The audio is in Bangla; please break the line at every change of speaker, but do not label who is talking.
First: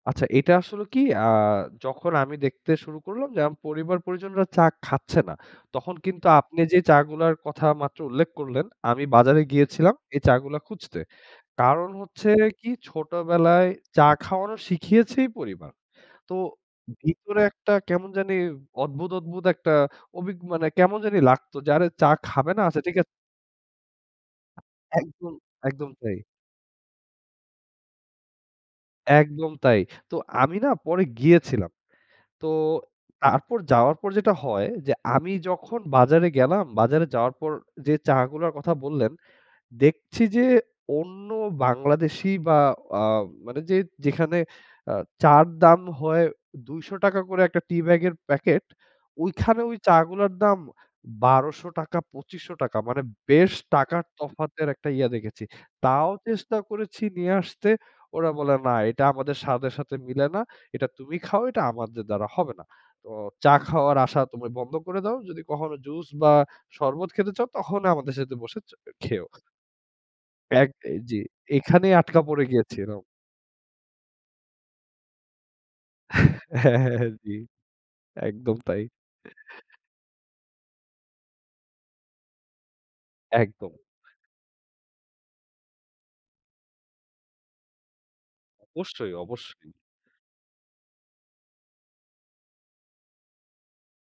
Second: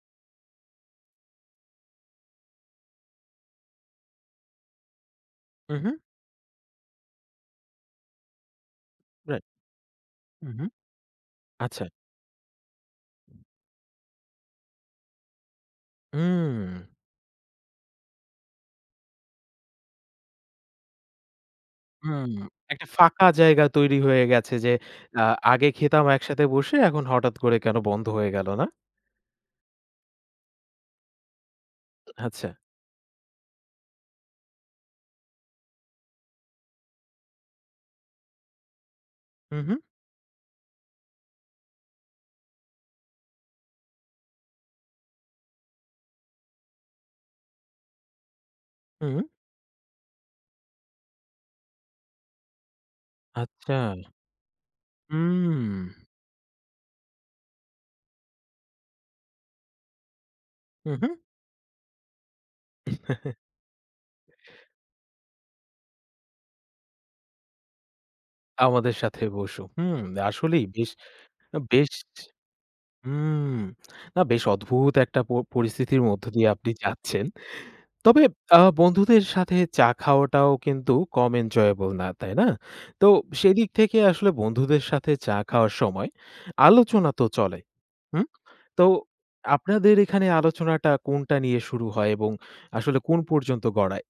আচ্ছা এটা আসলে কি অ্যা যখন আমি দেখতে শুরু করলাম যে, আম পরিবার পরিজনরা চা খাচ্ছে না।
হুম, হুম।
তখন কিন্তু আপনি যে, চা গুলার কথা মাত্র উল্লেখ করলেন, আমি
রাইট।
বাজারে গিয়েছিলাম এই চা
হুম,
গুলো
হুম,
খুঁজতে।
আচ্ছা।
কারণ হচ্ছে কি ছোটবেলায় চা খাওয়ানো শিখিয়েছেই পরিবার। তো
হুম।
ভিতরে একটা কেমন জানি অদ্ভুত, অদ্ভুত একটা অভিগ কেমন জানি লাগতো যে, আরে যারা চা
হুম,
খাবে না আচ্ছা
একটা
ঠিক আছে।
ফাঁকা জায়গা তৈরি হয়ে গেছে যে, অ্যা
একদম,
আগে
একদম
খেতাম
তাই।
একসাথে বসে, এখন হঠাৎ করে কেন বন্ধ হয়ে গেল, না?
একদম তাই। তো আমি না পরে গিয়েছিলাম। তো
আচ্ছা।
তারপর যাওয়ার পর যেটা হয় যে, আমি যখন বাজারে গেলাম। বাজারে যাওয়ার পর যে, চা গুলার কথা বললেন।
হুম, হুম।
দেখছি যে, অন্য বাংলাদেশি বা অ মানে যে, যেখানে অ চার দাম হয় ২০০ টাকা করে একটা টি ব্যাগের প্যাকেট।
হুম।
ওইখানে ওই চাগুলোর দাম ১২০০ টাকা, ২৫০০ টাকা। মানে বেশ
আচ্ছা,
টাকার তফাতের একটা ইয়া দেখেছি।
হুম।
তাও চেষ্টা করেছি নিয়ে আসতে। ওরা বলে না এটা আমাদের স্বাদের সাথে মিলে না। এটা
হুম, হুম।
তুমি খাও। এটা আমাদের দ্বারা হবে না। ও চা খাওয়ার আশা তো ভাই বন্ধ করে দাও। যদি কখনো জুস বা শরবত খেতে চাও, তখন আমাদের সাথে বসে চো
আমাদের সাথে
খেও।
বসো, হুম। আসলেই
এক
বেশ,
আ জি।
অ
এখানে
বেশ,
আটকা পড়ে গ্যাছে এরাও।
হুম। না, বেশ অদ্ভুত একটা প পরিস্থিতির মধ্য
হ্যাঁ,
দিয়ে আপনি
হ্যাঁ, হ্যাঁ,
যাচ্ছেন।
জি।
তবে
একদম
আ
তাই।
বন্ধুদের সাথে চা খাওয়াটাও কিন্তু কম এনজয়েবল না, তাই না? তো সেদিক
একদম।
থেকে আসলে বন্ধুদের সাথে চা খাওয়ার সময় আলোচনা তো চলে, হুম? তো
অবশ্যই, অবশ্যই।
আপনাদের এখানে আলোচনাটা কোনটা নিয়ে শুরু হয় এবং আসলে কোন পর্যন্ত গড়ায়?